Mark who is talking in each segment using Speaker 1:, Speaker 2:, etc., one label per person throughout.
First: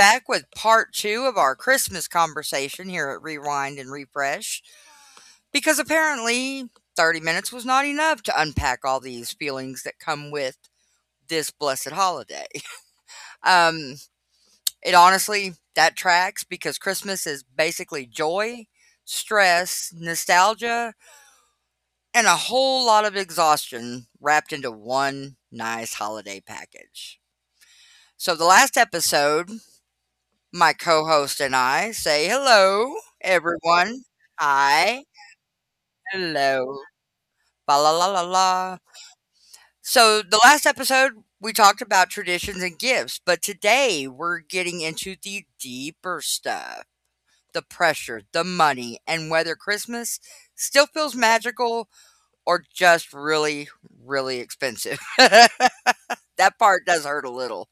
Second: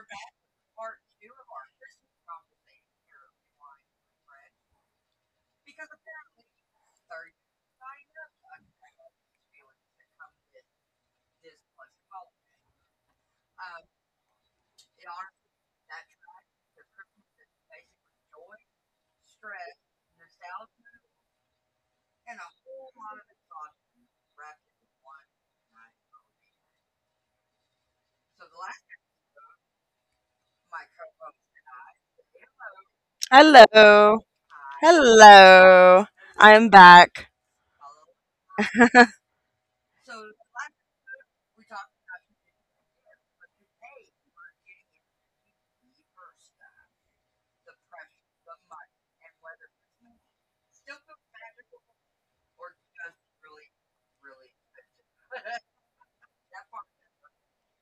Speaker 1: back with part two of our Christmas conversation here at Rewind and Refresh because apparently 30 minutes was not enough to unpack all these feelings that come with this blessed holiday. Um, it honestly, that tracks because Christmas is basically joy, stress, nostalgia, and a whole lot of exhaustion wrapped into one nice holiday package. So, the last episode, my co host and I say hello, everyone.
Speaker 2: Hello.
Speaker 1: Hi.
Speaker 2: Hello. I
Speaker 1: Hello.
Speaker 2: am back.
Speaker 1: Ba la la la la. So, the last episode, we talked about traditions and gifts, but today we're getting into the deeper stuff, the pressure, the money, and whether Christmas still feels magical or just really, really expensive. That part does hurt a little.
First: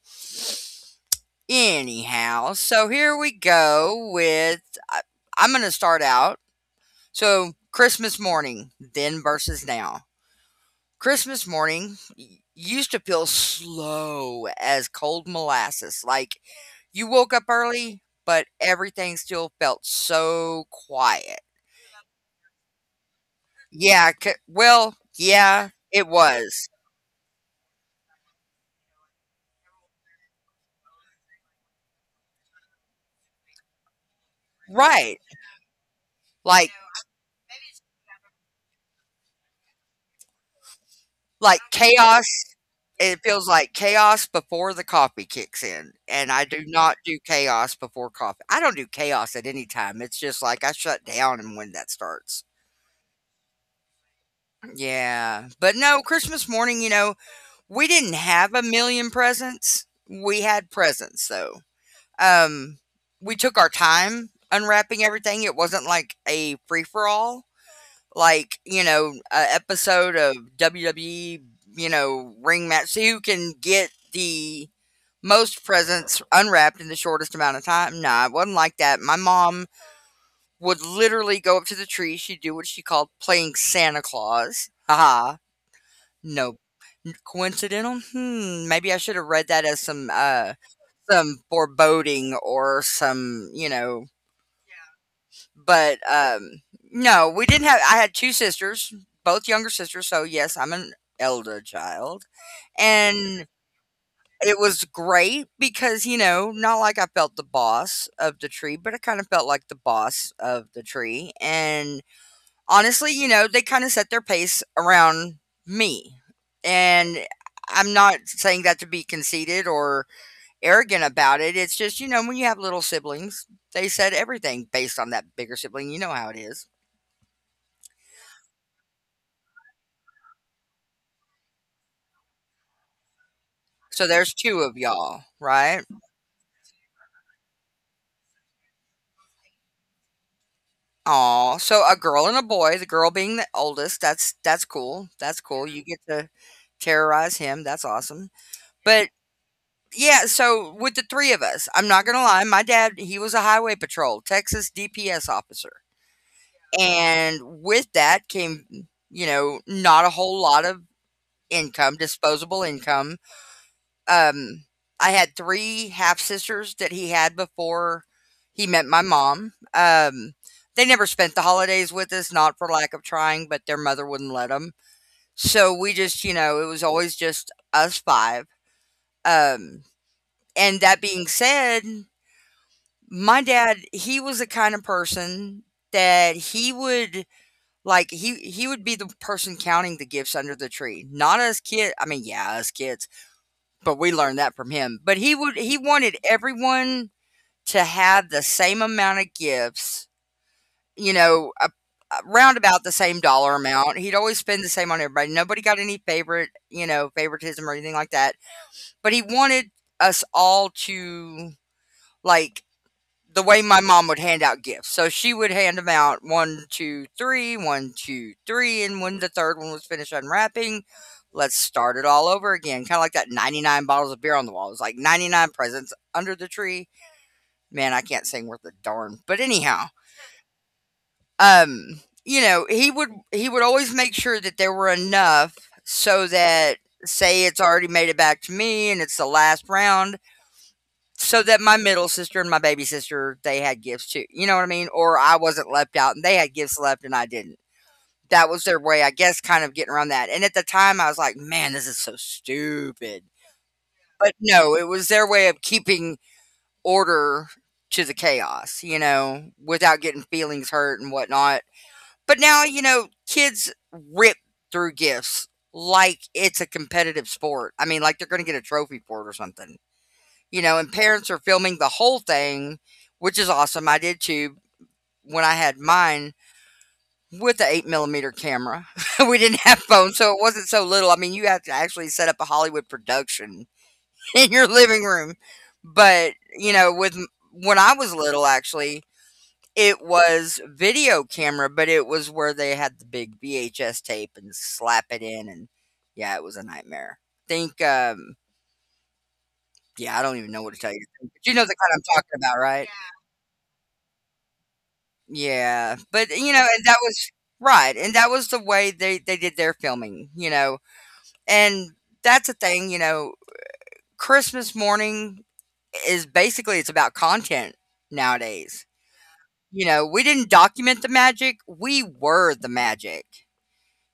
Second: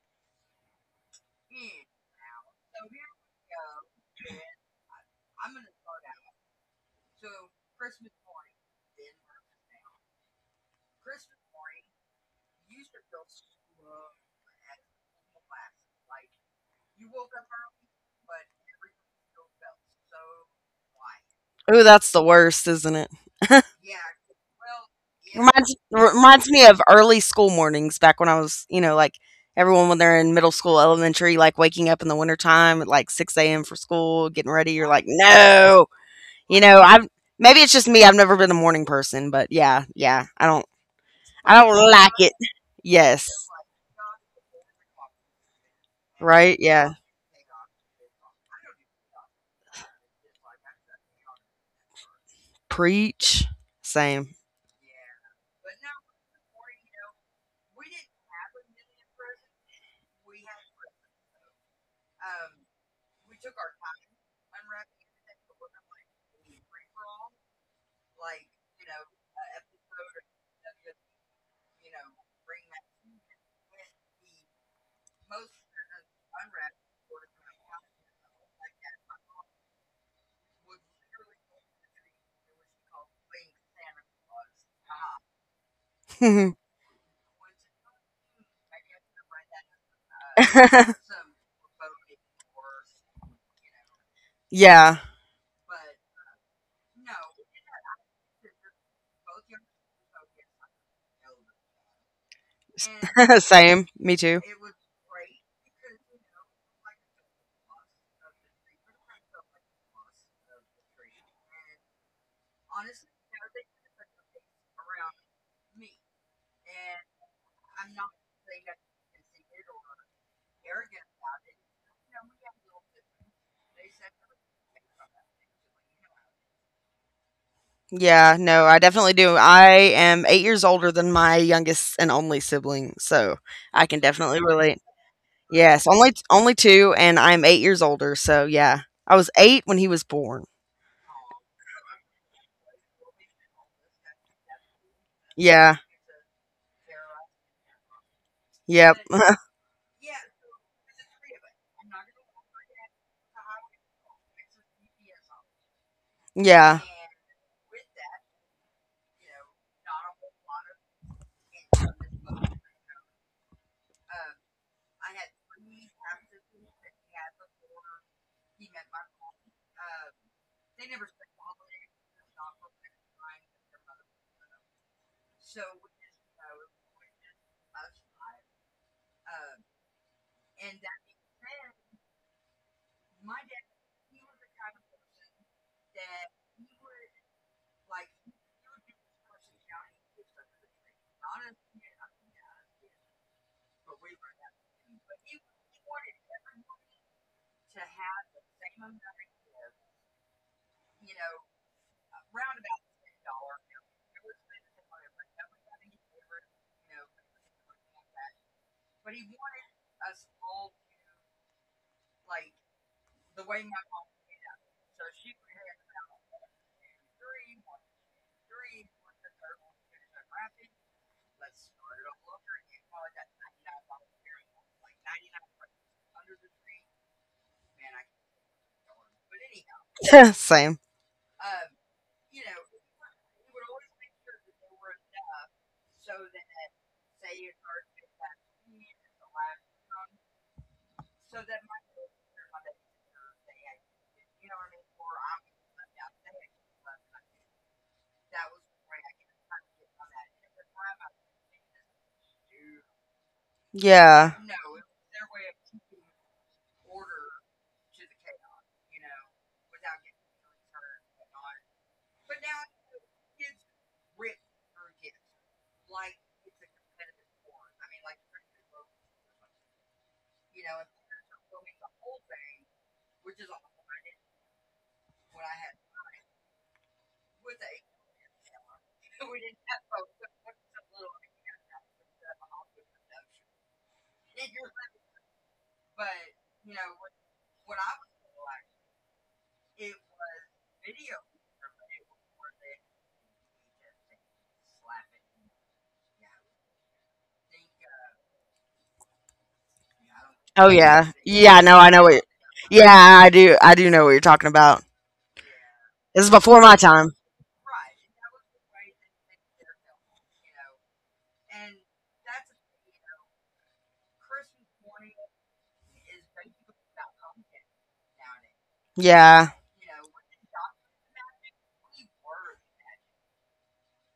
Speaker 1: Anyhow, so here we go with I- I'm going to start out. So Christmas morning, then versus now. Christmas morning used to feel slow as cold molasses. Like you woke up early, but everything still felt so quiet.
Speaker 2: Oh, that's the worst, isn't it?
Speaker 1: Yeah, well, yeah,
Speaker 2: Reminds
Speaker 1: it
Speaker 2: reminds me
Speaker 1: was.
Speaker 2: of early school mornings back when I was, you know, like everyone when they're in middle school, elementary, like waking up in the wintertime at like six AM for school, getting ready, you're like,
Speaker 1: Right.
Speaker 2: no. You
Speaker 1: Like
Speaker 2: know, I've maybe it's just me, I've never been a morning person, but yeah, yeah. I
Speaker 1: like
Speaker 2: don't like
Speaker 1: chaos,
Speaker 2: it.
Speaker 1: it
Speaker 2: Yes.
Speaker 1: feels like chaos before the coffee kicks in. And I
Speaker 2: Right?
Speaker 1: do
Speaker 2: Yeah.
Speaker 1: not do chaos before coffee. I don't do chaos at any time. It's just like I shut down and when that starts.
Speaker 2: Preach. Same.
Speaker 1: Yeah, but no, Christmas morning, you know, we didn't have a million presents. We had presents though. Um, we took our time unwrapping everything. It wasn't like a free for all, like a episode of WWE, you know, ring match. See who can get the most presents unwrapped in the shortest amount of time. Nah, it wasn't like that. My mom would literally go up to the tree. She'd do what she called playing Santa Claus. Haha. No. Coincidental? Hmm, maybe I should have read that as some foreboding or some,
Speaker 2: Yeah.
Speaker 1: but no, we didn't have, I had two sisters, both younger sisters, so yes, I'm an elder child. And
Speaker 2: Same, me too.
Speaker 1: it was great because, you know, not like I felt the boss of the tree, but I kind of felt like the boss of the tree. And honestly, you know, they kind of set their pace around me. And I'm not saying that to be conceited or arrogant about it. It's just, you know, when you have little siblings, they said everything based on that bigger sibling. You know how it is.
Speaker 2: Yeah, no, I definitely do. I am 8 years older than my youngest and only sibling, so I can
Speaker 1: So there's
Speaker 2: definitely
Speaker 1: two
Speaker 2: relate.
Speaker 1: of y'all,
Speaker 2: Yes,
Speaker 1: right?
Speaker 2: only two, and I'm 8 years older, so yeah, I was 8 when he was born.
Speaker 1: Aw, so a girl and a boy. The girl being the oldest. That's cool. That's cool.
Speaker 2: Yeah,
Speaker 1: You get to terrorize him. That's awesome.
Speaker 2: yep.
Speaker 1: But yeah, so with the three of us, I'm not gonna lie, my dad, he was a highway patrol, Texas DPS officer,
Speaker 2: Yeah.
Speaker 1: and with that came, you know, not a whole lot of income, disposable income. Um, I had three half sisters that he had before he met my mom. They never spent the holidays with us, not for lack of trying, but their mother wouldn't let them. So we just, you know, it was always just us five. Um, and that being said, my dad, he was the kind of person that he would be the person counting the gifts under the tree. Not us kid I mean, yeah, us kids, but we learned that from him. But he wanted everyone to have the same amount of gifts, you know, a round about the same dollar amount. He'd always spend the same on everybody. Nobody got any favorite, you know, favoritism or anything like that. But he wanted us all to, like, the way my mom would hand out gifts. So she would hand them out one, two, three, one, two, three, and when the third one was finished unwrapping, let's start it all over again. Kind of like that 99 bottles of beer on the wall. It was like 99 presents under the tree. Man, I can't sing worth a darn. But anyhow,
Speaker 2: Same.
Speaker 1: you know, he would always make sure that there were enough so that, say it's already made it back to me and it's the last round, so that my middle sister and my baby sister, they had gifts too, you know what I mean, or I wasn't left out and they had gifts left and I didn't. That was their way, I guess, kind of getting around that. And at the time I was like, man, this is so stupid. But
Speaker 2: Yeah.
Speaker 1: no, it was their way of keeping order to the chaos, you know, without getting feelings hurt and whatnot. But now, you know, kids rip through gifts like it's a competitive sport. I mean, like, they're gonna get a trophy for it or something. You know, and parents are filming the whole thing, which is awesome. I did too when I had mine with the 8 millimeter camera. We didn't have phones, so it wasn't so little. I mean, you had to actually set up a Hollywood production in your living room. But, you know, when I was little, actually, it was video camera, but it was where they had the big VHS tape and slap it in. And yeah, it was a nightmare. Think, yeah, I don't even know
Speaker 2: Oh
Speaker 1: what to tell you.
Speaker 2: yeah.
Speaker 1: But you
Speaker 2: Yeah.
Speaker 1: know the
Speaker 2: No, I
Speaker 1: kind I'm
Speaker 2: know what.
Speaker 1: talking about,
Speaker 2: Yeah,
Speaker 1: right?
Speaker 2: I do. I do know what you're talking about.
Speaker 1: Yeah,
Speaker 2: This
Speaker 1: but,
Speaker 2: is
Speaker 1: you
Speaker 2: before
Speaker 1: know,
Speaker 2: my
Speaker 1: and that
Speaker 2: time.
Speaker 1: was, right, and that was the way they did their filming, you know, and that's the thing, you know, Christmas morning is basically it's about content nowadays.
Speaker 2: Yeah.
Speaker 1: You know, we didn't document the magic, we were the magic.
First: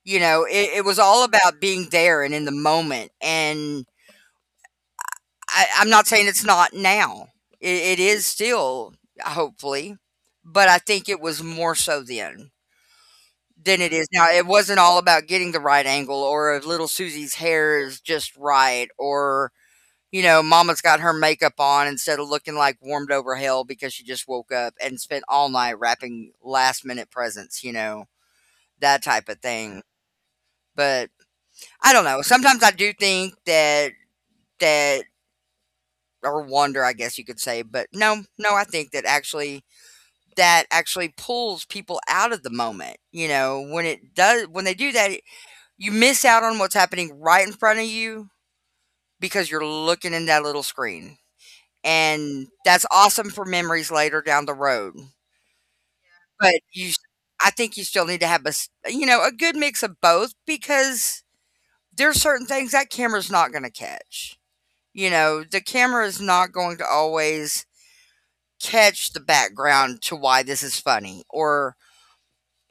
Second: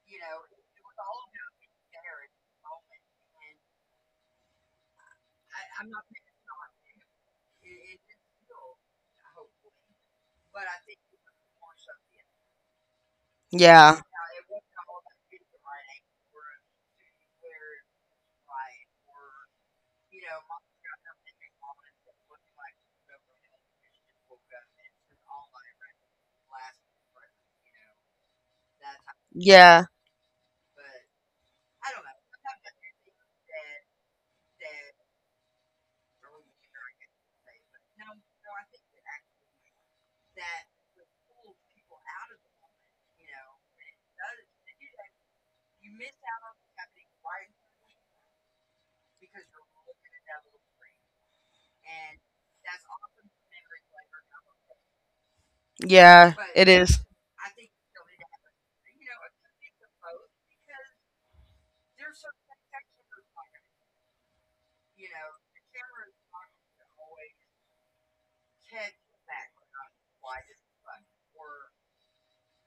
Speaker 1: You know, it was all about being there and in the moment, and I'm not saying it's not now. It is still, hopefully, but I think it was more so then. Than it
Speaker 2: Yeah.
Speaker 1: is now. It wasn't all about getting the right angle or if little Susie's hair is just right or, you know, mama's got her makeup on instead of looking like warmed over hell because she just woke up and spent all night wrapping last minute presents, you know, that type of thing.
Speaker 2: Yeah.
Speaker 1: But I don't know. Sometimes I do think that, that, or wonder, I guess you could say, but no, no, I think that actually, that actually pulls people out of the moment, you know, when it does when they do that. You miss out on what's happening right in front of you because you're looking in that little screen, and that's awesome for memories later down the road,
Speaker 2: Yeah.
Speaker 1: but
Speaker 2: It
Speaker 1: you s
Speaker 2: is.
Speaker 1: I think you still need to have a s you know, a good mix of both because there's certain things that camera's not gonna catch, you know? The camera is not going to always catch the background to why this is funny or,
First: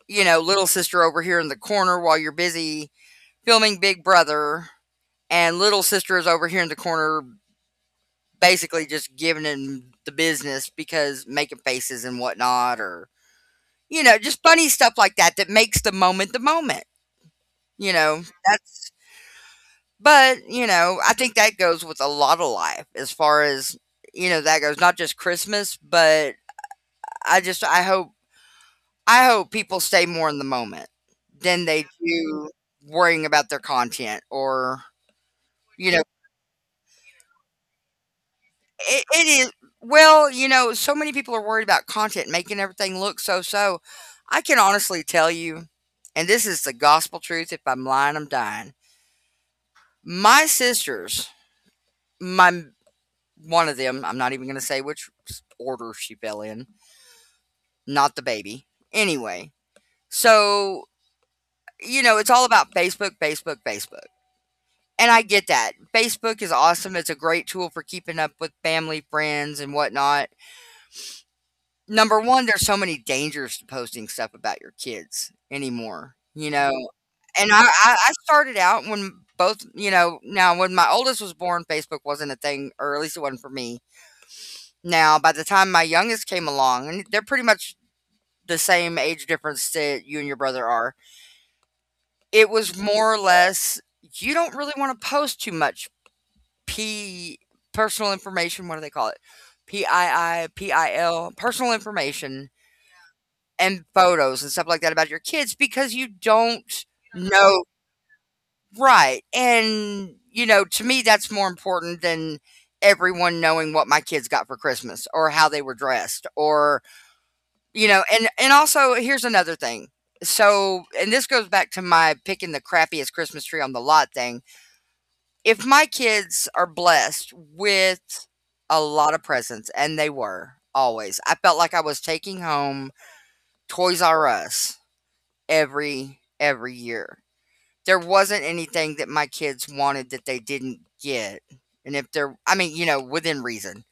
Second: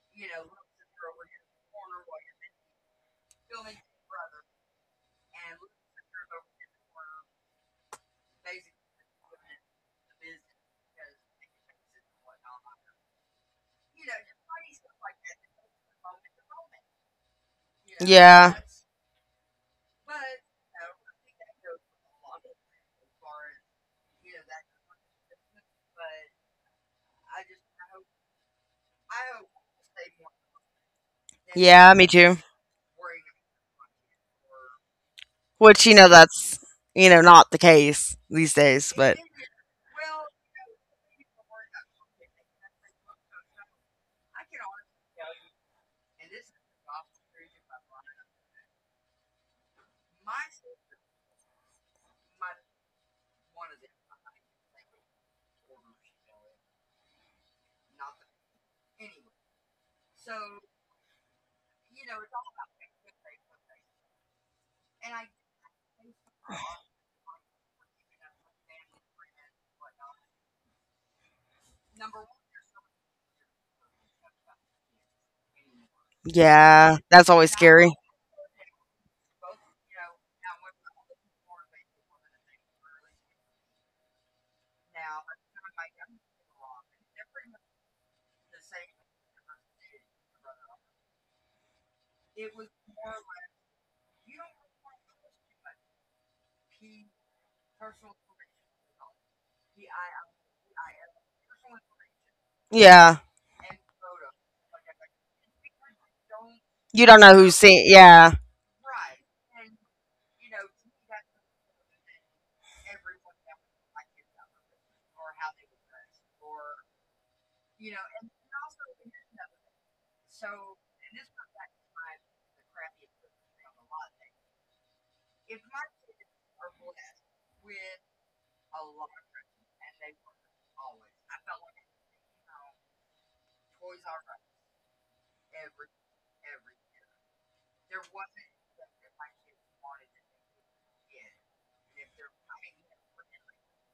Speaker 1: you know, little sister over here in the corner while you're busy filming Big Brother, and little sister is over here in the corner basically just giving him the business because making faces and whatnot, or you know, just funny stuff like that that makes the moment the moment. You know,
Speaker 2: Yeah.
Speaker 1: that's. But you know, I think that goes with a lot of life as far as, you know, that goes. Not just Christmas, but I hope, I hope people stay more in the moment than they
Speaker 2: Yeah, me too.
Speaker 1: do worrying about their content or,
Speaker 2: Which, you
Speaker 1: you know,
Speaker 2: know, you know, not the case these days,
Speaker 1: It
Speaker 2: but
Speaker 1: it is, well, you know, so many people are worried about content making everything look so so. I can honestly tell you, and this is the gospel truth, if I'm lying, I'm dying. My sisters, my one of them, I'm not even gonna say which order she fell in, not the baby. Anyway, so you know, it's all about Facebook, Facebook, Facebook. And I get that. Facebook is awesome. It's a great tool for keeping up with family, friends, and whatnot. Number 1, there's so many dangers to posting stuff about your kids anymore, you know?
Speaker 2: yeah, that's always
Speaker 1: And I
Speaker 2: scary.
Speaker 1: I I started out when both, you know, now when my oldest was born, Facebook wasn't a thing, or at least it wasn't for me. Now, by the time my youngest came along, and they're pretty much the same age difference that you and your brother are, it was more or less, you don't really wanna post too much, P personal information, what do they call it? PII, PIL, personal information
Speaker 2: Yeah.
Speaker 1: and photos and stuff like that about your kids because you don't
Speaker 2: You don't know who's
Speaker 1: know,
Speaker 2: seen. Yeah.
Speaker 1: right. And you know, to me that's more important than everyone knowing what my kids got for Christmas or how they were dressed, or, you know, and also here's another thing. So, and this goes back to my picking the crappiest Christmas tree on the lot thing, if my kids are blessed with a lot of presents, and they were always, I felt like I was taking home Toys R Us every year. There wasn't anything that my kids wanted that they didn't get. And if they're within reason,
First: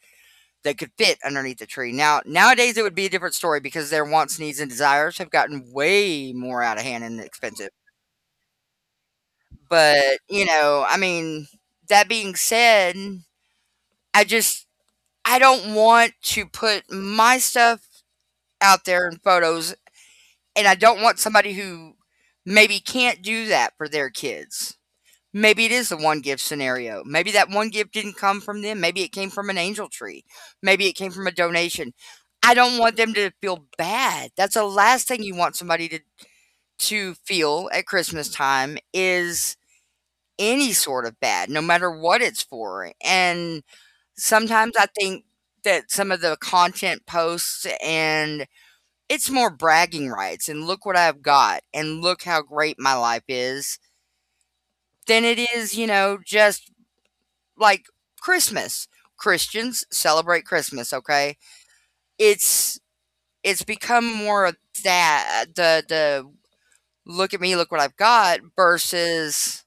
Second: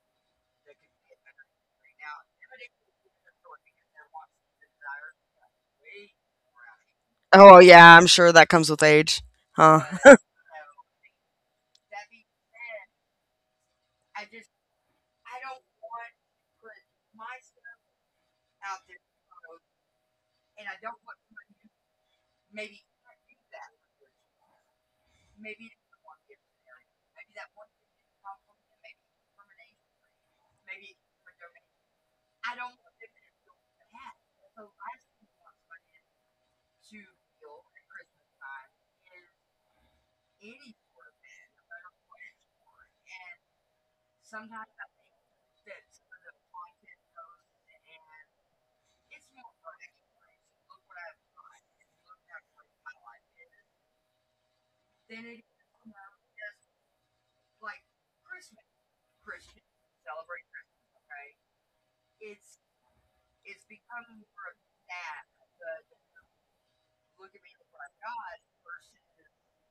Speaker 1: they could fit underneath the tree. Now nowadays it would be a different story because their wants, needs, and desires have gotten way more out of hand and
Speaker 2: Oh,
Speaker 1: expensive.
Speaker 2: yeah, I'm sure that comes with age. Huh.
Speaker 1: But that being said, I just I don't want to put my stuff out there in photos, and I don't want somebody who maybe can't do that for their kids. Maybe it is the one gift scenario. Maybe that one gift didn't come from them. Maybe it came from an angel tree. Maybe it came from a donation. I don't want them to feel bad. That's the last thing you want somebody to feel at Christmas time is any sort of bad, no matter what it's for. And sometimes I think that some of the content posts and it's more bragging rights and look what I've got and look how great my life is than it is, just like Christmas. Christians celebrate Christmas, okay? It's it's become more of that the look at me, look what I've got versus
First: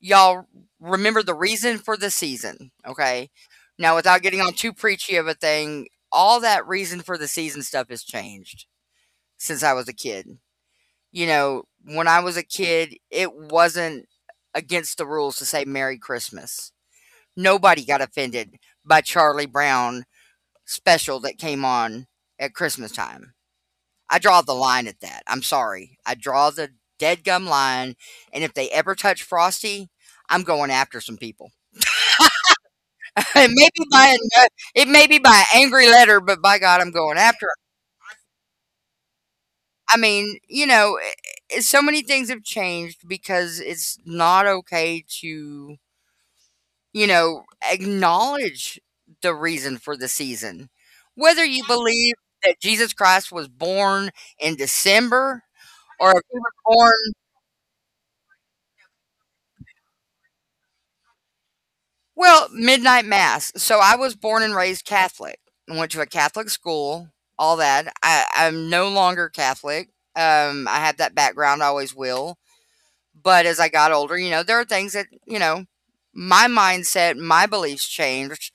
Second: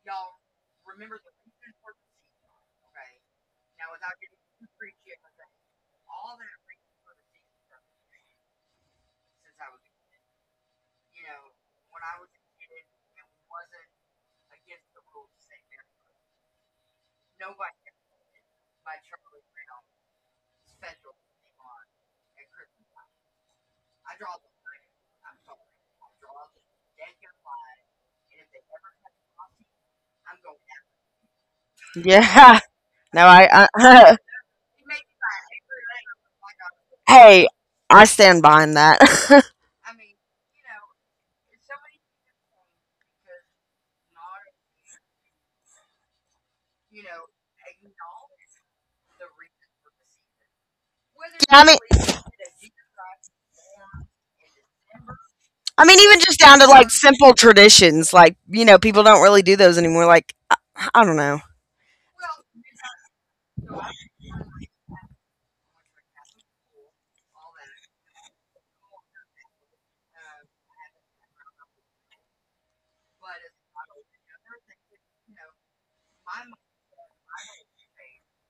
Speaker 1: y'all, remember the reason for the season, okay? Now without getting on too preachy of a thing, all that reason for the season stuff has changed since I was a kid. You know, when I was a kid, it wasn't against the rules to say Merry Christmas. Nobody got offended by Charlie Brown special that came on at Christmas time. I draw the line at that. I'm sorry. I draw the dead gum line, and if they ever touch Frosty, I'm going after some people.
Speaker 2: Yeah. No,
Speaker 1: it may be by a,
Speaker 2: I
Speaker 1: no- It may be by an angry letter, but by God, I'm going after
Speaker 2: hey,
Speaker 1: 'em.
Speaker 2: I stand behind that. Yeah,
Speaker 1: I mean, you know, i so many things have changed because it's not okay to, you know, acknowledge the reason for the season, whether you
Speaker 2: I mean,
Speaker 1: believe that Jesus Christ was born in December,
Speaker 2: I mean,
Speaker 1: or if
Speaker 2: even
Speaker 1: you
Speaker 2: just down to
Speaker 1: were born
Speaker 2: like simple traditions, like, you know, people don't really do those anymore. Like, I don't know.
Speaker 1: well, midnight mass. So I was born and raised Catholic. I went to a Catholic school, all that. I'm no longer Catholic. I have that background, I always will. But as I got older, you know, there are things that, you know, my mindset, my beliefs changed.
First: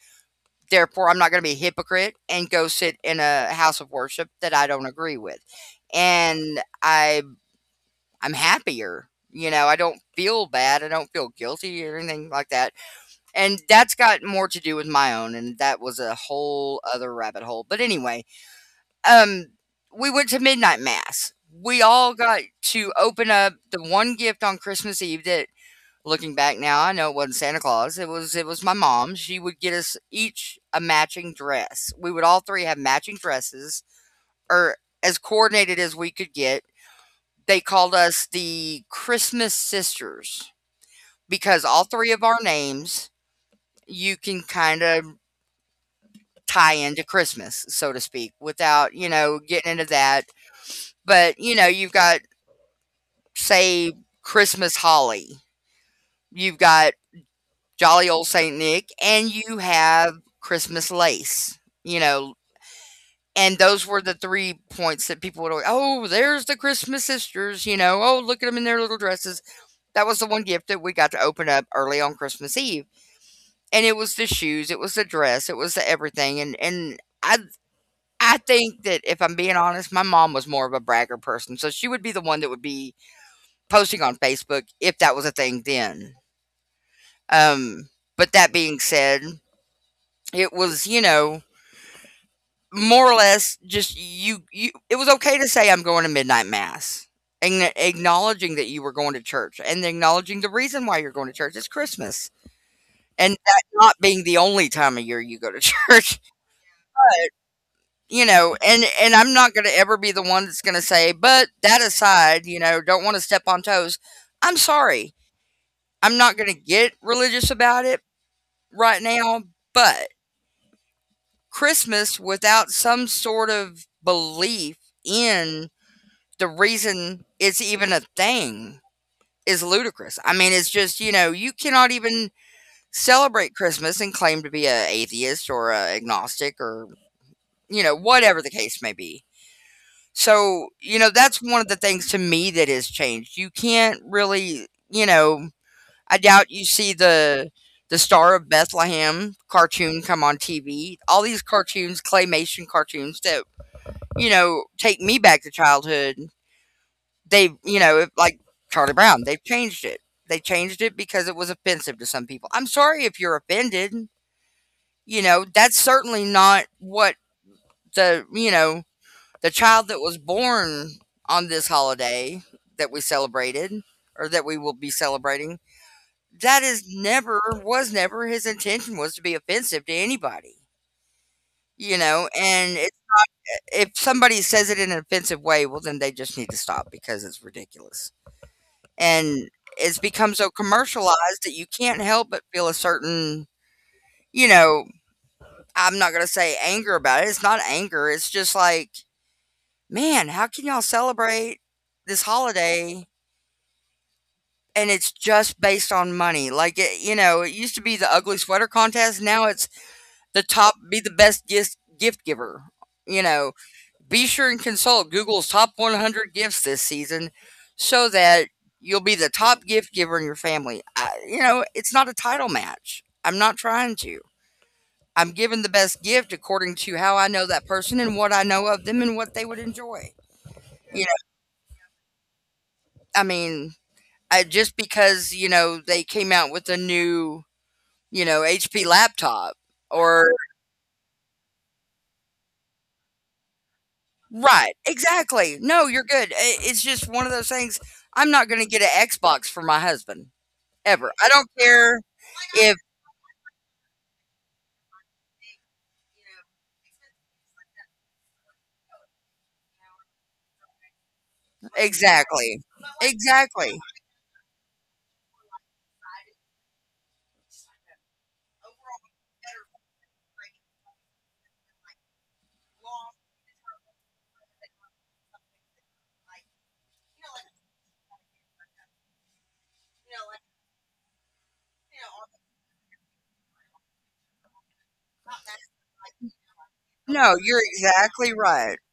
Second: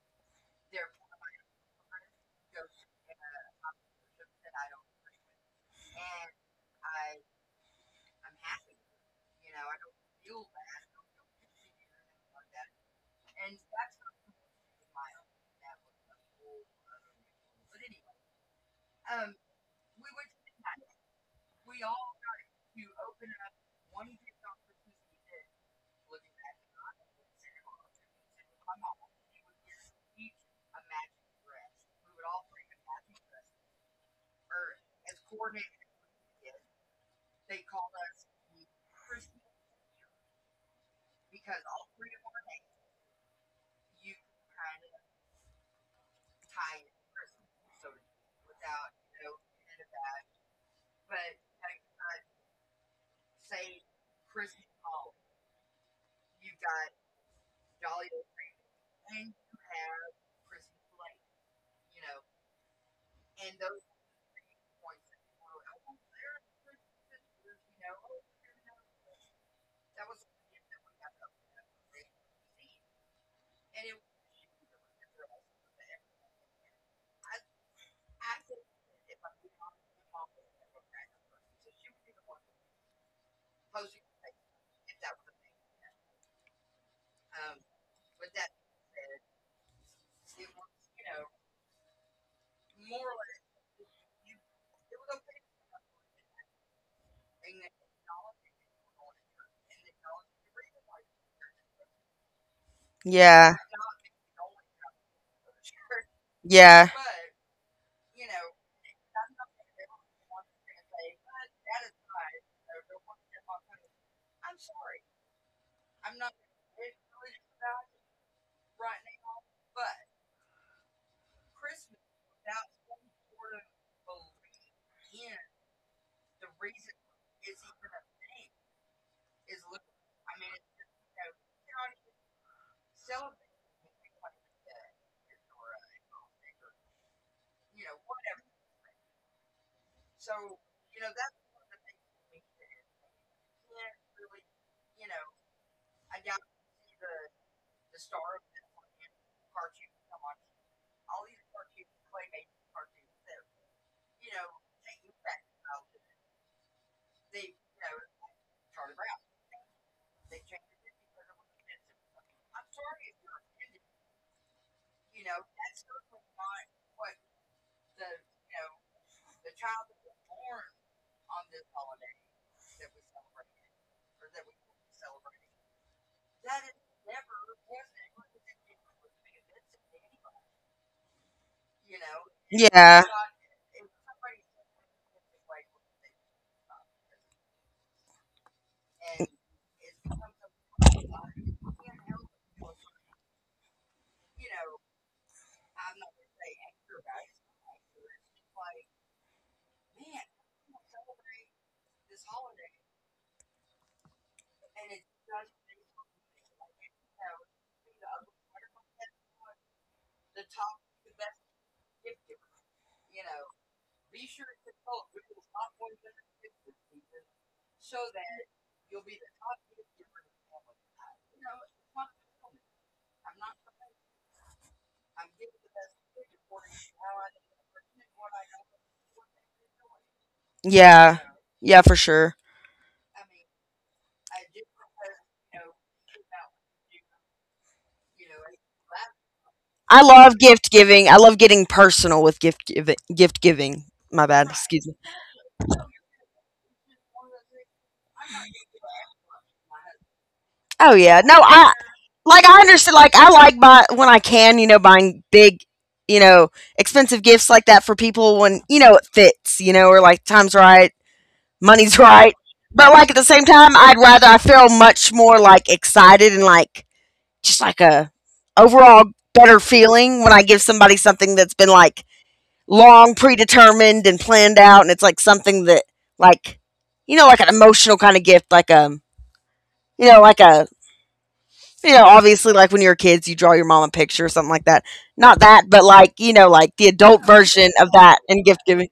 Speaker 1: Therefore, I'm not going to be a hypocrite and go sit in a house of worship that I don't agree with. And I, I'm happier. You know, I don't feel bad. I don't feel guilty or anything like that. And that's got more to do with my own, and that was a whole other rabbit hole. But anyway, um, we went to midnight mass. We all got to open up the one gift on Christmas Eve that, looking back now, I know it wasn't Santa Claus. It was my mom. She would get us each a matching dress. We would all three have matching dresses, or as coordinated as we could get. They called us the Christmas Sisters because all three of our names you can kind of tie into Christmas, so to speak, without, you know, getting into that. But, you know, you've got, say, Christmas Holly, you've got Jolly Old St. Nick, and you have Christmas Lace, you know. And those were the three points that people would always, oh, there's the Christmas sisters, you know, oh, look at them in their little dresses. That was the one gift that we got to open up early on Christmas Eve. And it was the shoes, it was the dress, it was the everything. And I think that if I'm being honest, my mom was more of a bragger person, so she would be the one that would be posting on Facebook if that was a thing then. Um, but that being said, it was, you know, more or less just you it was okay to say I'm going to midnight mass. And acknowledging that you were going to church and acknowledging the reason why you're going to church is Christmas. And
Speaker 2: Yeah.
Speaker 1: that not being the only time of year you go to church.
Speaker 2: Yeah.
Speaker 1: You know, and I'm not gonna ever be the one that's gonna say, "But that aside, you know, don't wanna step on toes." I'm sorry. I'm not gonna get religious about it right now, but Christmas without some sort of belief in the reason it's even a thing is ludicrous. I mean, it's just, you know, you cannot even celebrate Christmas and claim to be a atheist or a agnostic or, you know, whatever the case may be. So, you know, that's one of the things to me that has changed. You can't really, you know, I doubt you see the Star of Bethlehem cartoon come on TV. All these cartoons, claymation cartoons that, you know, take me back to childhood. They, you know, if, like Charlie Brown, they've changed it. They changed it because it was offensive to some people. I'm sorry if you're offended. You know, that's certainly not what the, you know, the child that was born on this holiday that we celebrated, or that we will be celebrating, that is never was never his intention was to be offensive to anybody, you know? And it,
Speaker 2: Yeah.
Speaker 1: if somebody says it in an offensive way, well, then they just need to stop because it's ridiculous. And it's become so commercialized that you can't help but feel a certain, you know, I'm not going to say anger about it. It's not anger. It's just like, man, how can y'all celebrate this holiday and it's just based on money. Like it, you know, it used to be the ugly sweater contest. Now it's the top be the best gift giver. You know, be sure and consult Google's top 100 gifts this season, so that you'll be the top gift giver in your family. You know, it's not a title match. I'm not trying to. I'm giving the best gift according to how I know that person and what I know of them and what they would enjoy. You know,
Speaker 2: Yeah. Yeah, for sure.
Speaker 1: I mean, just because you know they came out with a new, you know, HP laptop
Speaker 2: I
Speaker 1: or
Speaker 2: love gift giving. I love getting personal with gift giving. My bad.
Speaker 1: right,
Speaker 2: Excuse me.
Speaker 1: exactly. No, you're good. I It's just one of those things, I'm not gonna get an Xbox for my husband,
Speaker 2: Oh
Speaker 1: ever.
Speaker 2: yeah.
Speaker 1: I
Speaker 2: No,
Speaker 1: don't
Speaker 2: I
Speaker 1: care
Speaker 2: like I
Speaker 1: if,
Speaker 2: understand like I like buy when I can, you know, buying big, you know, expensive gifts like that for people when, you know, it fits, you know, or like time's right, money's right.
Speaker 1: exactly,
Speaker 2: But like at the same time,
Speaker 1: exactly.
Speaker 2: I feel much more like excited and like just like a overall better feeling when I give somebody something that's been like long predetermined and planned out, and it's like something that like you know like an emotional kind of gift, like you know like a you know obviously like when you're kids you draw your mom a picture or something like that. Not that, but like you know like the adult
Speaker 1: No, you're
Speaker 2: version of that
Speaker 1: exactly
Speaker 2: and gift
Speaker 1: right.
Speaker 2: giving.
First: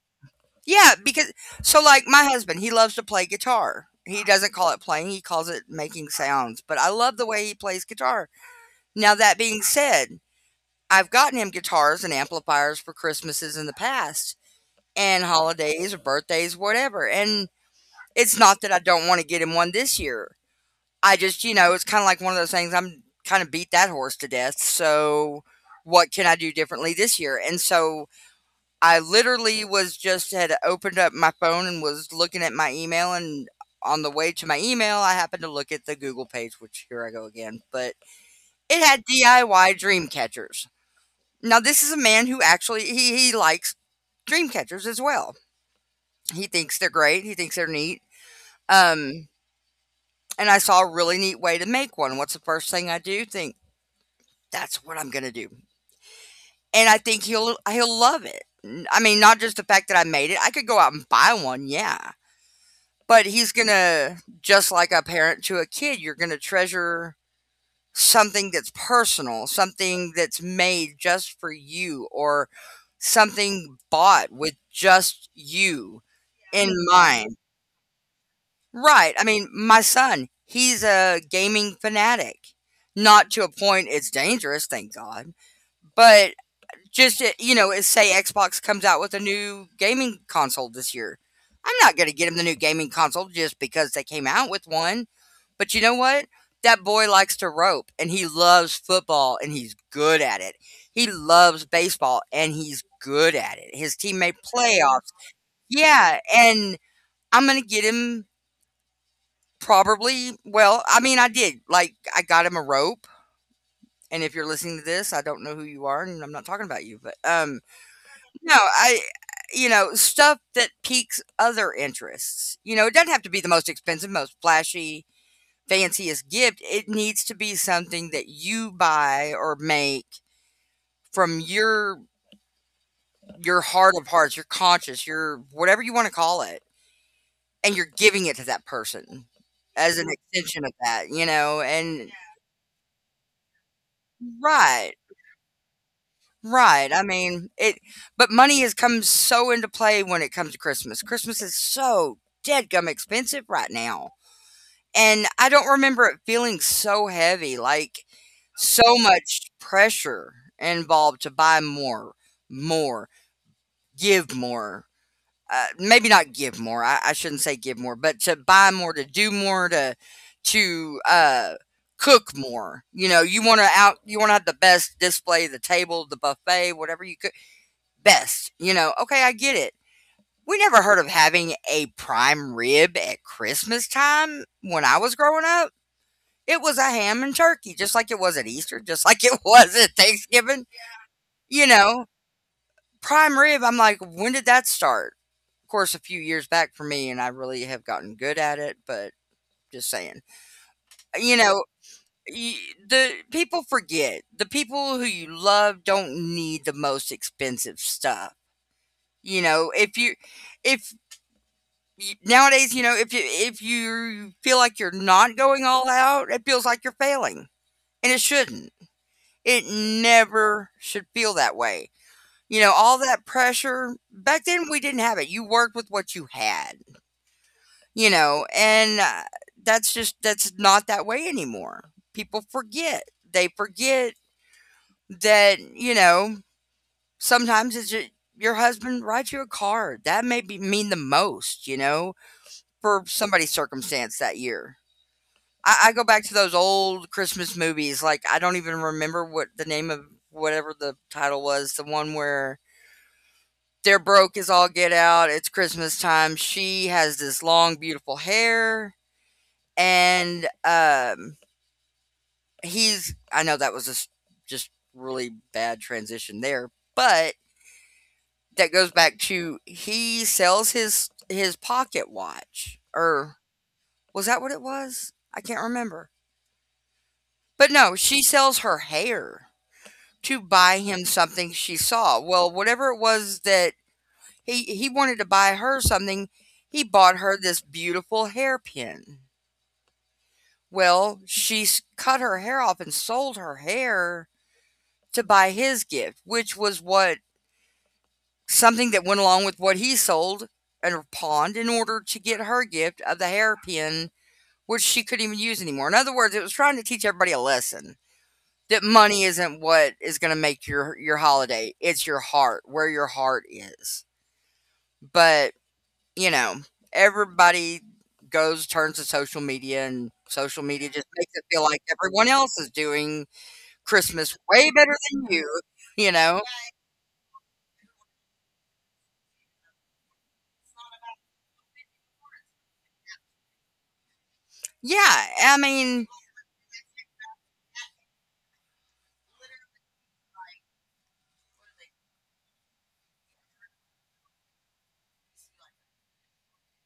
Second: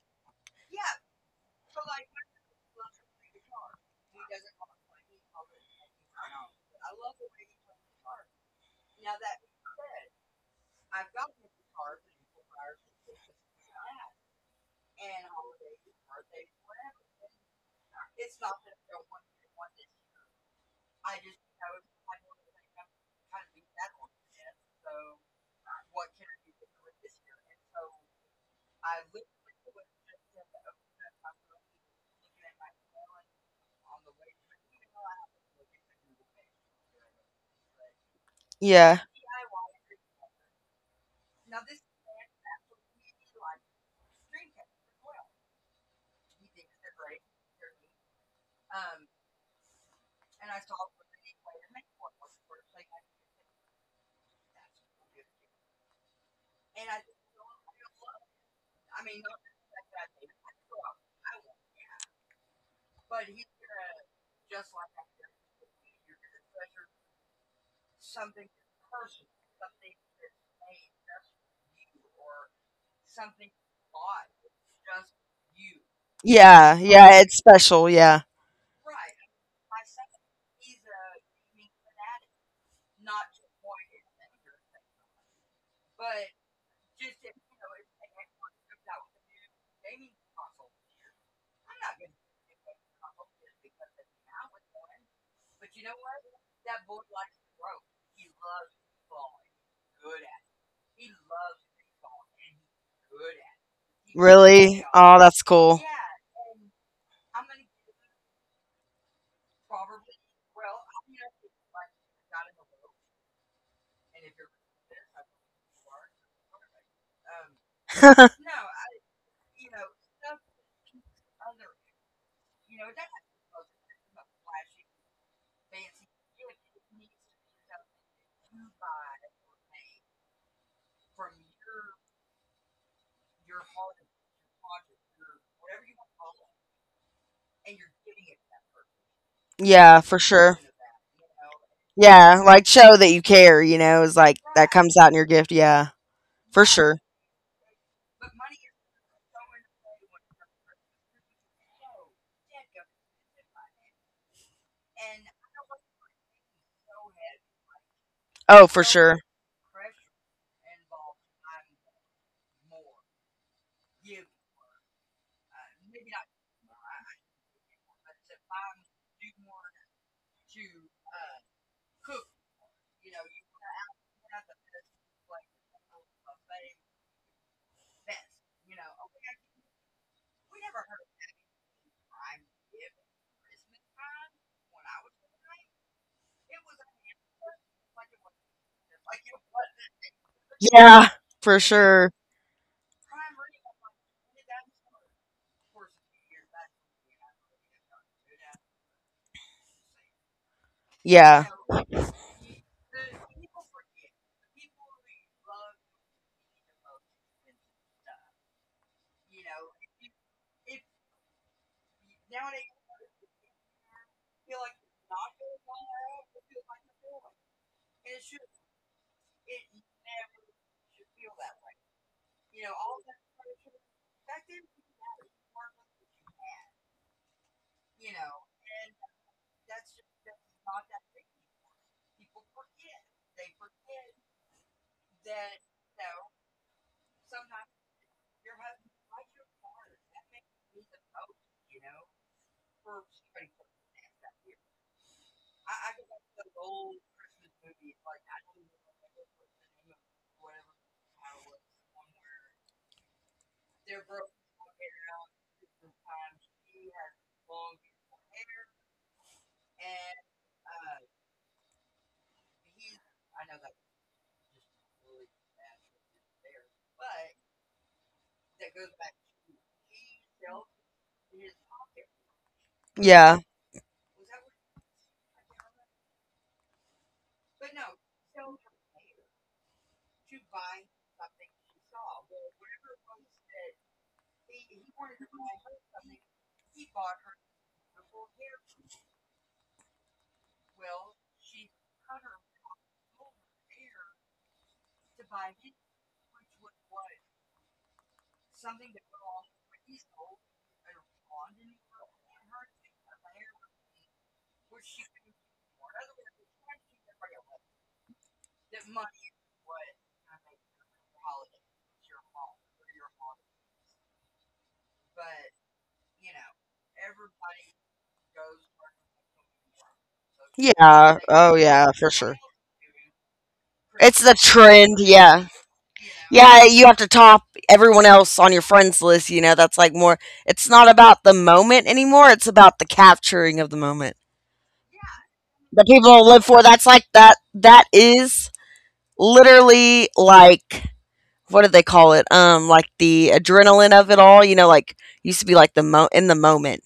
Speaker 1: Yeah, because so, like, my husband, he loves to play guitar. He doesn't call it playing, he calls it making sounds, but I love the way he plays guitar. Now that being said, I've gotten him guitars and amplifiers for Christmases in the past, and holidays or birthdays, whatever. And it's not that I don't want to get him one this year. I just, you know, it's kind of like one of those things I'm kind of beat that horse to death. So what can I do differently this year? And so I literally was just had opened up my phone and was looking at my email, and on the way to my email, I happened to look at the Google page, which here I go again, but it
Speaker 2: Yeah,
Speaker 1: had DIY dream catchers. Now this is a man who actually he likes dream catchers as well. He thinks they're great. He thinks they're neat. Um, and I saw a really neat way to make one. What's the first thing I do? Think that's what I'm gonna do, and I think he'll love it. I mean, not just the fact that I made it. I could go out and buy one, yeah. But he's gonna just like a parent to a kid. You're gonna treasure something that's personal, something that's made just for you, or something bought with just you in
Speaker 2: yeah, yeah, it's
Speaker 1: mind.
Speaker 2: special. Yeah,
Speaker 1: Right. I mean, my son, he's a gaming fanatic. Not to a point it's dangerous, thank God. But just, you know, say Xbox comes out with a new gaming console this year. I'm not going to get him the new gaming console just because they came out with one. But you know what? That boy likes to rope and he loves football and he's good at it. He loves baseball and he's good at it. His team made
Speaker 2: really,
Speaker 1: playoffs.
Speaker 2: oh that's cool.
Speaker 1: Yeah. And I'm going to get him Probably. Well, I mean, I did. Like, I got him a rope, and if you're listening to this, I don't know who you are, and I'm not talking about you, but, no, I you know, stuff that piques other interests. You know, it doesn't have to be the most expensive, most flashy, fanciest gift. It needs to be something that you buy or make from your heart of hearts, your conscience, your whatever you wanna call it, and you're giving it to that person as
Speaker 2: Yeah,
Speaker 1: an
Speaker 2: for sure.
Speaker 1: extension of that, you know, and
Speaker 2: Yeah, like show that you care, you know, is like that comes
Speaker 1: right.
Speaker 2: out in your gift. Yeah, for
Speaker 1: Right,
Speaker 2: sure.
Speaker 1: I mean, it but money has come so into play when it comes to Christmas. Christmas is so dadgum expensive right now, and I don't remember it feeling so heavy, like,
Speaker 2: Oh, for
Speaker 1: so
Speaker 2: sure.
Speaker 1: much pressure involved to buy more, more, give more. Maybe not give more, I shouldn't say give more, but to buy more, to do more, to cook more, you know, you wanna out you wanna have the best display, the table, the buffet, whatever you cook best, you know, okay, I get it. We never heard of having a prime rib at Christmas time when I was growing up. It was a ham and turkey, just like it was at Easter, just like it was at Thanksgiving.
Speaker 2: Yeah, for
Speaker 1: You know,
Speaker 2: sure.
Speaker 1: prime rib, I'm like, when did that start? Of course, a few years back for me, and I really have gotten good at it, but just saying. You
Speaker 2: Yeah.
Speaker 1: know, y- the people forget. The people who you love don't need the most expensive stuff. You know, if you if Y nowadays, you know, if you feel like you're not going all out, it feels like you're failing, and it shouldn't. It never should feel that way. You know, all that pressure back then we didn't have it. You worked with what you had, you know, and that's just that's not that way anymore. People forget. They forget that, you know, sometimes it's ju your husband writes you a card. That may be mean the most, you know, for somebody's circumstance that year. I go back to those old Christmas movies. Like I don't even remember what the name of whatever the title was. The one where they're broke as all get out. It's Christmas time. She has this long, beautiful hair, and he's. I know that was just really bad transition there, but that goes back to he sells his pocket watch,
Speaker 2: Yeah.
Speaker 1: or was that what it was? I can't remember. But no, she sells her hair to buy him something she saw. Well, whatever it was that he wanted to buy her something, he bought her this beautiful hairpin. Well, she cut her hair off and sold her hair to buy his gift, which was what something that went along with what he sold and pawned in order to get her gift of the hairpin, which she couldn't even use anymore. In other words, it was trying to teach everybody a lesson that money isn't what is going to make your holiday. It's your heart, where your heart is. But, you know, everybody goes turns to social media, and social media just
Speaker 2: Yeah.
Speaker 1: makes it
Speaker 2: Oh,
Speaker 1: feel like
Speaker 2: yeah, for
Speaker 1: everyone
Speaker 2: sure.
Speaker 1: else is doing
Speaker 2: It's the
Speaker 1: Christmas way better
Speaker 2: trend.
Speaker 1: than
Speaker 2: Yeah.
Speaker 1: you, you know?
Speaker 2: Yeah, you have to top everyone else on your friends list. You know, that's like more, it's not about the moment anymore. It's about the capturing of the moment.
Speaker 1: Yeah, I
Speaker 2: That
Speaker 1: mean
Speaker 2: people live for, that's like that is literally like, what do they call it? Like the adrenaline of it all, you know, like used to be like the mo in the moment.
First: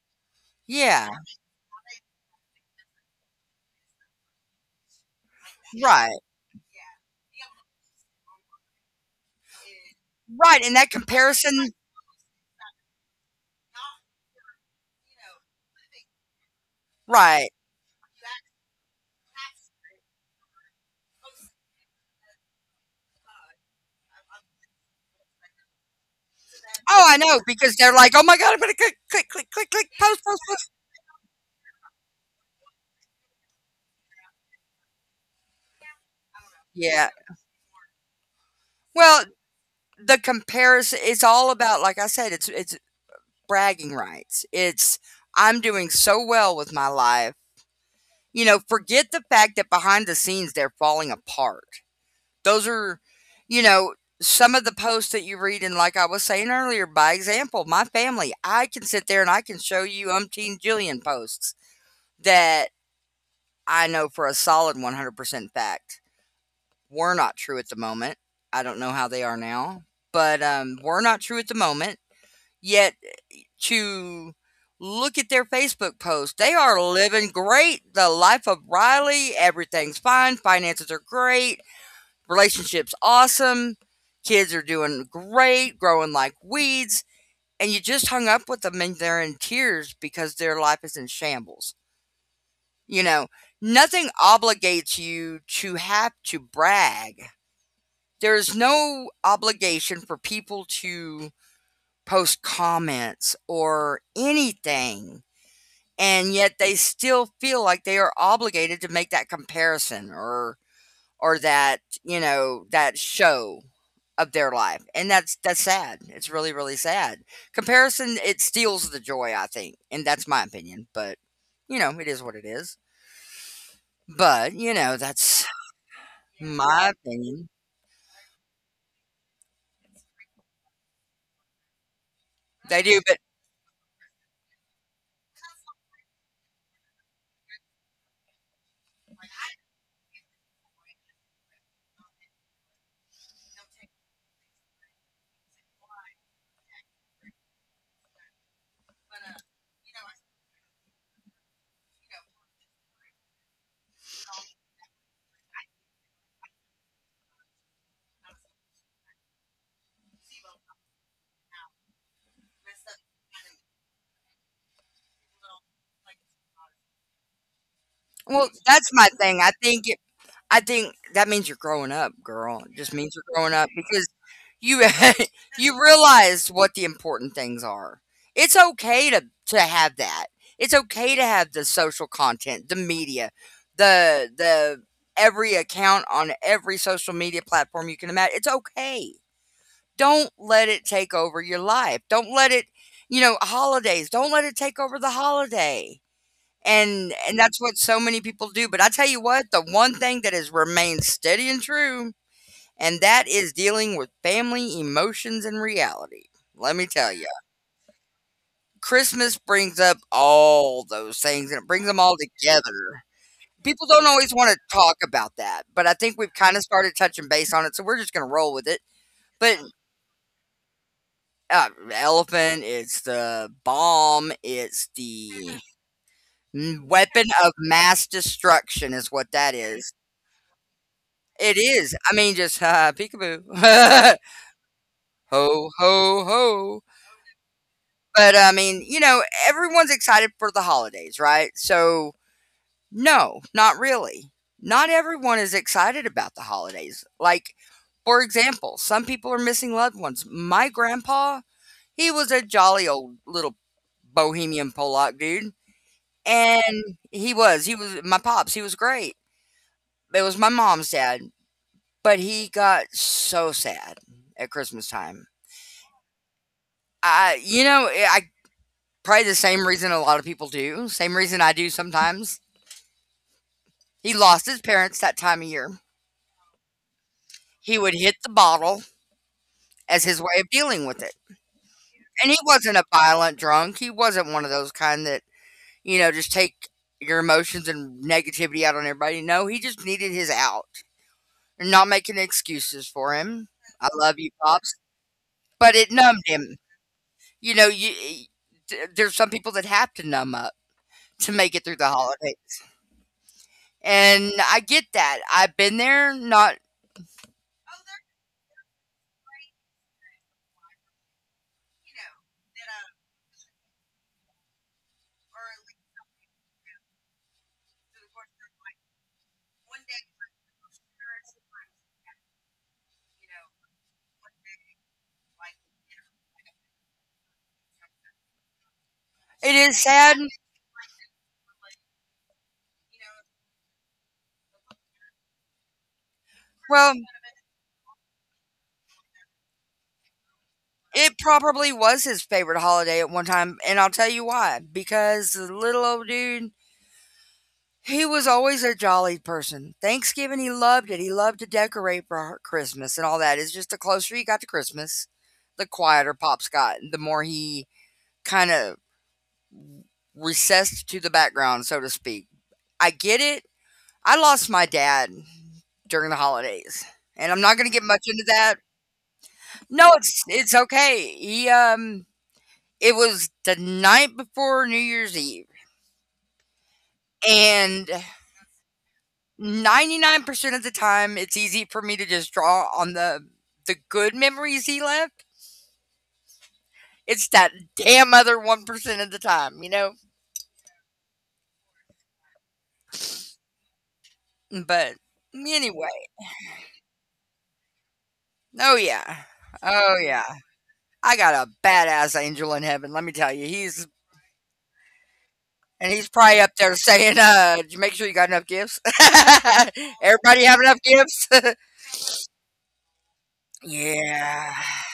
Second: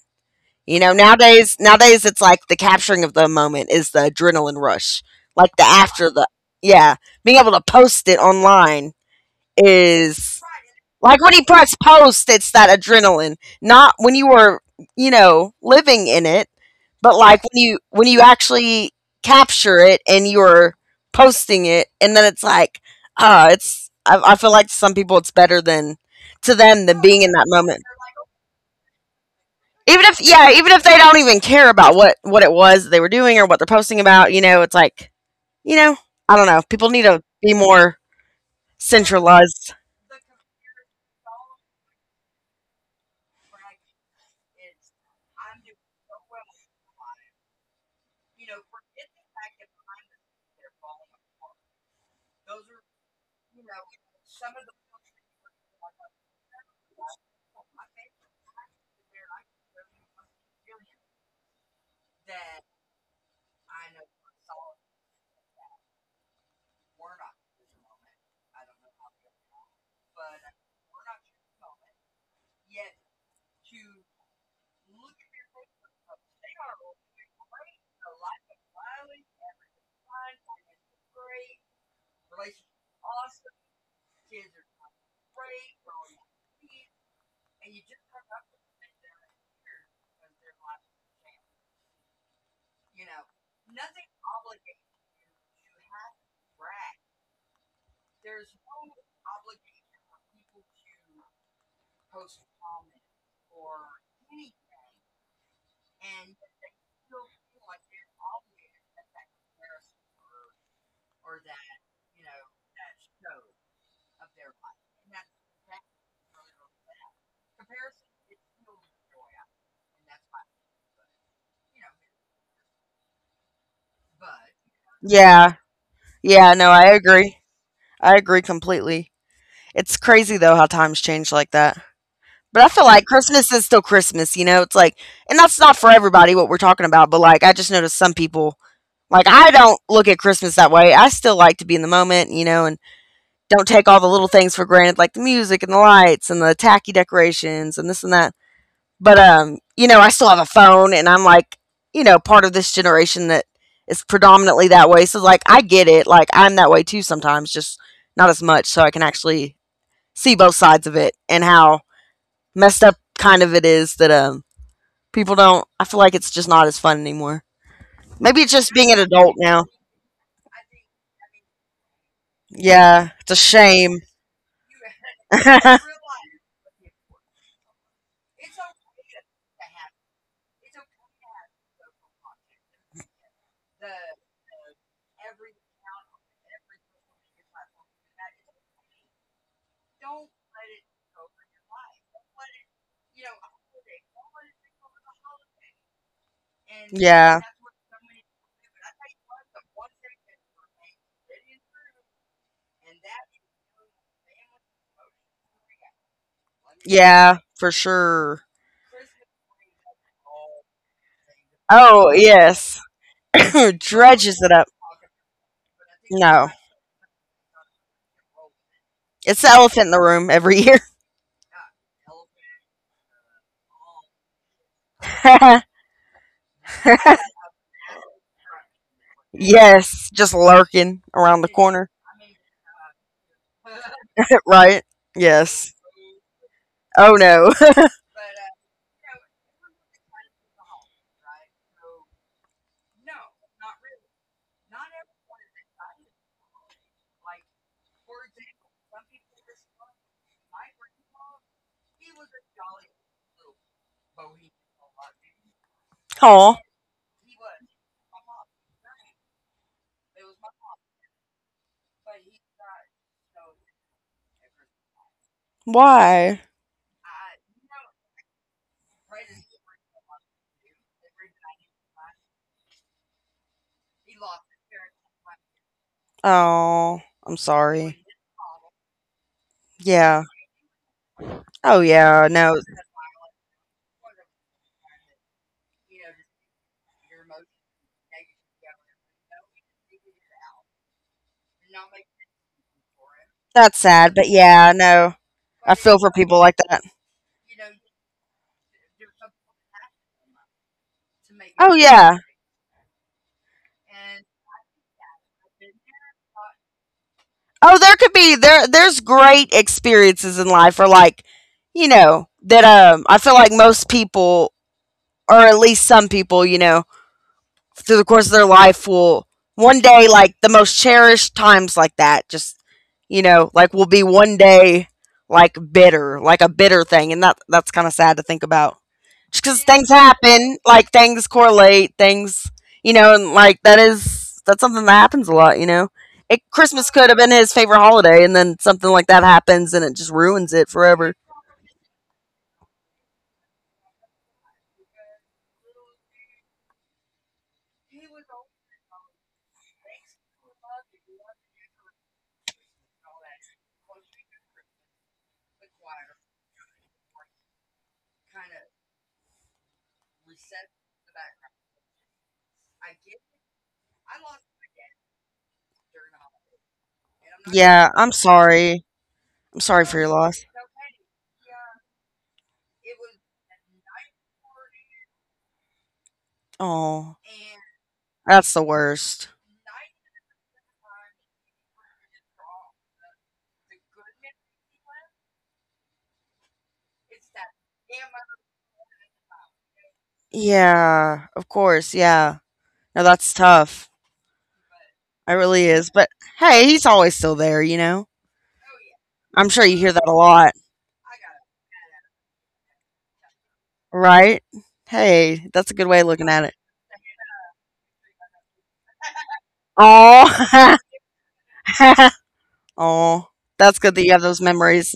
Speaker 2: You know,
Speaker 1: yeah,
Speaker 2: nowadays it's like the capturing of the moment is the adrenaline rush. Like the after
Speaker 1: right,
Speaker 2: the yeah, being able to post it online is
Speaker 1: right, and that
Speaker 2: like when you
Speaker 1: comparison
Speaker 2: press post, it's that adrenaline. Not when you were, you know, living in it, but like
Speaker 1: right.
Speaker 2: when you actually capture it and you're posting it, and then it's like, ah, it's. I feel like to some people it's better than to them than
Speaker 1: Oh, I
Speaker 2: being in
Speaker 1: know,
Speaker 2: that
Speaker 1: because
Speaker 2: moment.
Speaker 1: they're like, "Oh my god, I'm gonna click, click, click, click, click,
Speaker 2: Even if
Speaker 1: post, post,
Speaker 2: yeah even
Speaker 1: post."
Speaker 2: if they don't even care about what it was they were doing or what they're posting about, you know, it's like, you know, I don't know, people need
Speaker 1: Yeah.
Speaker 2: to be more
Speaker 1: Well,
Speaker 2: centralized.
Speaker 1: the comparison it's all about like I said, it's bragging rights. It's, "I'm doing so well with my life. You know, forget the fact that behind the scenes they're falling apart. Those are, you know, some of the posts that you read, and like I was saying earlier, by example, my family, I can sit there and I can show you umpteen jillion posts that I know for a solid 100% fact were not true at the moment. I don't know how they are now, but were not true at the moment. Yet to look at their Facebook post. They are living great, the life of Riley. Everything's fine. Finances are great. Relationships awesome. Kids are doing great, growing like weeds. And you just hung up with them and they're in tears because their life is in shambles. You know, nothing obligates you to have to brag. There is no obligation for people to post comments or anything and yet they still feel like they are obligated to make that comparison or that you know that show of their life, and that's sad, it's really really sad. Comparison, it steals the joy, I think, and that's my opinion, but you know, it is what it is. But you know, that's
Speaker 2: Yeah, yeah, no I
Speaker 1: my
Speaker 2: agree.
Speaker 1: opinion.
Speaker 2: I agree completely. It's crazy though how times change like that, but I
Speaker 1: They
Speaker 2: feel
Speaker 1: do,
Speaker 2: like
Speaker 1: but
Speaker 2: Christmas is still Christmas, you know. It's like, and that's not for everybody what we're talking about, but like I just noticed some people, like I don't look at Christmas that way, I still like to be in the moment, you know, and don't take all the little things for granted, like the music and the lights and the tacky decorations and this and that. But you know, I still have a phone, and I'm like, you know, part of this generation that is predominantly that way. So like, I get it. Like I'm that way too sometimes, just not as much. So I can actually see both sides of it and how messed up kind of it is that people don't. I feel like it's just not as fun anymore. Maybe
Speaker 1: well,
Speaker 2: it's just
Speaker 1: that's
Speaker 2: being an
Speaker 1: my
Speaker 2: adult
Speaker 1: thing, I
Speaker 2: now.
Speaker 1: think it, I think that means you're growing up girl, it just
Speaker 2: Yeah,
Speaker 1: means you're
Speaker 2: it's a
Speaker 1: growing up
Speaker 2: shame.
Speaker 1: because you you realize what the important things are. It's okay to have that. It's okay to have the social content, the media, the every account on every social media platform you can imagine. It's okay. Don't let it take over your life. Don't let it, you know, holidays. Don't let it take over the holiday. And
Speaker 2: Yeah.
Speaker 1: that's what so many people do. But I tell you what, the one thing that has remained steady and true and that is dealing with family emotions and reality. Let me tell you,
Speaker 2: Yeah, for sure.
Speaker 1: Christmas brings up all those things and it brings them
Speaker 2: Oh,
Speaker 1: all
Speaker 2: yes.
Speaker 1: together. People don't always
Speaker 2: Dredges it
Speaker 1: want to
Speaker 2: up.
Speaker 1: talk about that, but I think we've
Speaker 2: No.
Speaker 1: kind of started touching base on it, so we're just going to roll with it.
Speaker 2: It's the
Speaker 1: But
Speaker 2: elephant in the room every year.
Speaker 1: elephant, it's the bomb, it's the weapon of mass destruction, is what that is.
Speaker 2: Yes, just lurking around the
Speaker 1: It
Speaker 2: corner.
Speaker 1: is. I mean, just peekaboo.
Speaker 2: Right?
Speaker 1: Ho,
Speaker 2: Yes.
Speaker 1: ho, ho.
Speaker 2: Oh, no.
Speaker 1: But, I mean, you know, everyone's excited for the holidays, right? So, no, not really. Not everyone is excited about the holidays. Like, for example, some people are missing loved ones. My grandpa, he was a jolly old little bohemian Pollock dude.
Speaker 2: Oh,
Speaker 1: And he was my pops, he was great. It was my mom's dad, but he got so sad at Christmas time.
Speaker 2: why?
Speaker 1: I, you know, I Probably the same reason a lot of people do, same reason I do sometimes. He lost his parents that time of year.
Speaker 2: Oh, I'm
Speaker 1: He would
Speaker 2: sorry.
Speaker 1: hit the bottle as his
Speaker 2: Yeah.
Speaker 1: way of dealing with it,
Speaker 2: Oh, yeah.
Speaker 1: and he
Speaker 2: No,
Speaker 1: wasn't a violent drunk, he wasn't one of those kind that, you know, just take your emotions and negativity out on everybody, no, he just needed his out. I'm not making excuses for him.
Speaker 2: that's
Speaker 1: I
Speaker 2: sad.
Speaker 1: love
Speaker 2: But
Speaker 1: you,
Speaker 2: yeah,
Speaker 1: Pops,
Speaker 2: no, I
Speaker 1: but it
Speaker 2: feel for
Speaker 1: numbed
Speaker 2: people like
Speaker 1: him.
Speaker 2: that.
Speaker 1: You know, you e th there's some people that have to numb up to make it
Speaker 2: Oh,
Speaker 1: through the
Speaker 2: yeah.
Speaker 1: holiday, and I get that. I've been there, not
Speaker 2: Oh, there could be there's great experiences in life or like, you know, that I feel like most people or at least some people, you know, through the course of their life will one day like the most cherished times like that just you know like will be one day like bitter like a bitter thing, and that that's kind of sad to think about just
Speaker 1: It
Speaker 2: because
Speaker 1: is
Speaker 2: things
Speaker 1: sad.
Speaker 2: happen, like things correlate things, you know, and like that is that's something that happens a lot, you know. It, Christmas
Speaker 1: Well,
Speaker 2: could have been his favorite holiday and then something like that happens and it just ruins it forever.
Speaker 1: it probably was his favorite holiday at one time, and I'll tell you why. Because the little old dude, he was always a jolly person. Thanksgiving, he loved it. He loved to decorate for Christmas and all that. It's just the closer he got to Christmas, the quieter Pops got, the more he kind of recessed to the background, so to speak. I get it. I lost my dad during the holidays, and I'm not going to get
Speaker 2: Yeah,
Speaker 1: much
Speaker 2: I'm
Speaker 1: into that.
Speaker 2: sorry. I'm sorry
Speaker 1: No,
Speaker 2: for your loss.
Speaker 1: it's okay. He it was the night before New Year's Eve,
Speaker 2: Oh,
Speaker 1: and
Speaker 2: that's the worst.
Speaker 1: 99% of the time, it's easy for me to just draw on the good memories he left. It's that damn other 1% of the time, you know?
Speaker 2: Yeah, of course. Yeah. No, that's tough.
Speaker 1: But
Speaker 2: It really is.
Speaker 1: anyway,
Speaker 2: But hey, he's always still there, you know?
Speaker 1: oh yeah.
Speaker 2: I'm sure you hear
Speaker 1: Oh
Speaker 2: that a
Speaker 1: yeah.
Speaker 2: lot,
Speaker 1: I got a badass angel in heaven, let me tell you. He's
Speaker 2: right? Hey, that's a good
Speaker 1: and
Speaker 2: way of
Speaker 1: he's
Speaker 2: looking
Speaker 1: probably
Speaker 2: at it.
Speaker 1: up there saying, "Did you make sure you got enough gifts? Everybody have
Speaker 2: Oh,
Speaker 1: enough gifts?"
Speaker 2: oh, that's good that you have those
Speaker 1: Yeah.
Speaker 2: memories,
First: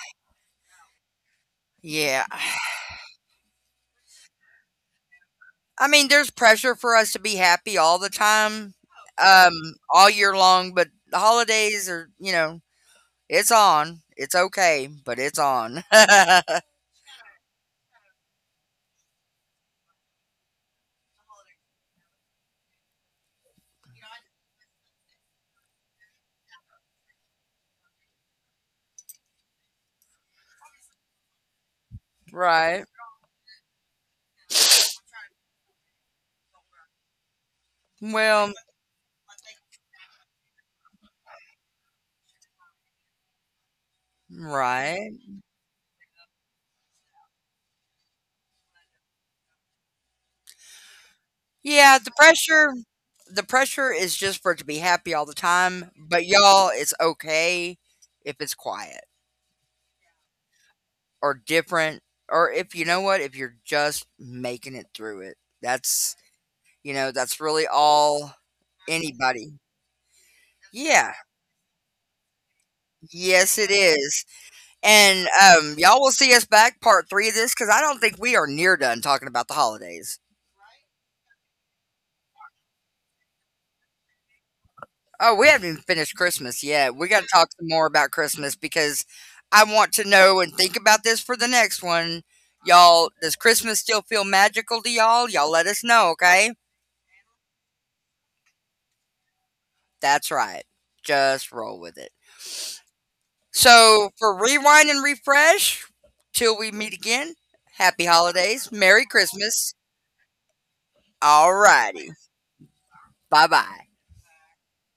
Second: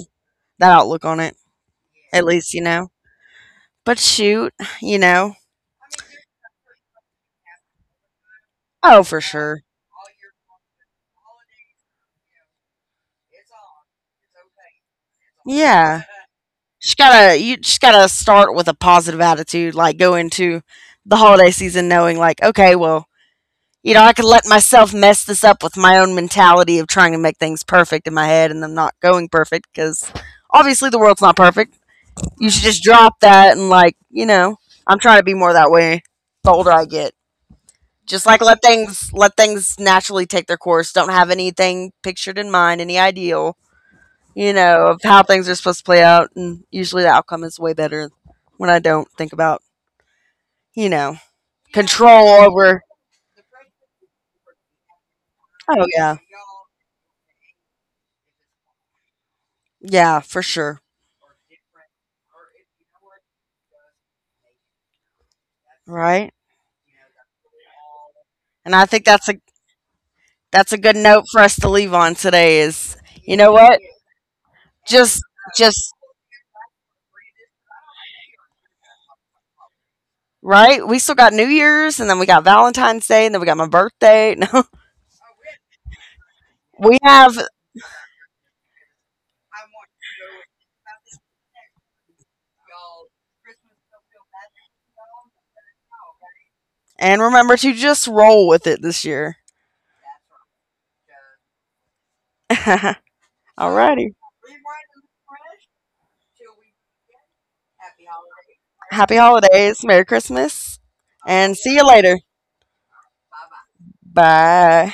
Speaker 2: that outlook on it,
Speaker 1: Yeah.
Speaker 2: at least, you know? But shoot, you know?
Speaker 1: I mean, there's pressure for us to be happy all the time,
Speaker 2: Oh, for
Speaker 1: um,
Speaker 2: sure.
Speaker 1: all year long, but the holidays are, you know, it's on. It's okay, but it's on.
Speaker 2: Yeah. You just gotta start with a positive attitude, like go into the holiday season knowing, like, okay, well, you know, I could let myself mess this up with my own mentality of trying to make things perfect in my head and them not going perfect because obviously the world's not perfect. You should just
Speaker 1: Right.
Speaker 2: drop that and like, you know, I'm trying to be more that way the older I get. Just like
Speaker 1: Well,
Speaker 2: let things naturally take their course. Don't have anything pictured in mind, any ideal, you know, of
Speaker 1: right.
Speaker 2: how things are supposed to play out, and usually the outcome is way better when I don't think about, you know,
Speaker 1: Yeah,
Speaker 2: control over.
Speaker 1: the pressure is just for it to be happy all the
Speaker 2: Oh
Speaker 1: time,
Speaker 2: yeah.
Speaker 1: but y'all, it's okay if it's quiet
Speaker 2: Yeah, for sure.
Speaker 1: or different or if you know what, if you're just making it through it. That's,
Speaker 2: Right?
Speaker 1: you know, that's really all
Speaker 2: And I think
Speaker 1: anybody.
Speaker 2: that's a good
Speaker 1: Yeah.
Speaker 2: note for us to leave on today is you know
Speaker 1: Yes, it
Speaker 2: what?
Speaker 1: is.
Speaker 2: Just
Speaker 1: And
Speaker 2: just
Speaker 1: y'all will see us back part three of this because I don't think we are near done talking about the holidays.
Speaker 2: right? We still got New Year's and then we got Valentine's Day and then we got my birthday. No.
Speaker 1: Oh, we haven't even finished Christmas yet.
Speaker 2: We
Speaker 1: We got to
Speaker 2: have.
Speaker 1: talk some more about Christmas because I want to know and think about this for the next one. Y'all, does Christmas still feel magical to y'all? Y'all let us know, okay?
Speaker 2: And remember to just roll with it this year.
Speaker 1: That's right. Just roll with it. So,
Speaker 2: Alrighty.
Speaker 1: for rewind and refresh, till we meet again, happy holidays, Merry
Speaker 2: Happy
Speaker 1: Christmas.
Speaker 2: holidays, Merry Christmas,
Speaker 1: All
Speaker 2: and see you
Speaker 1: righty.
Speaker 2: later.
Speaker 1: Bye bye.
Speaker 2: Bye.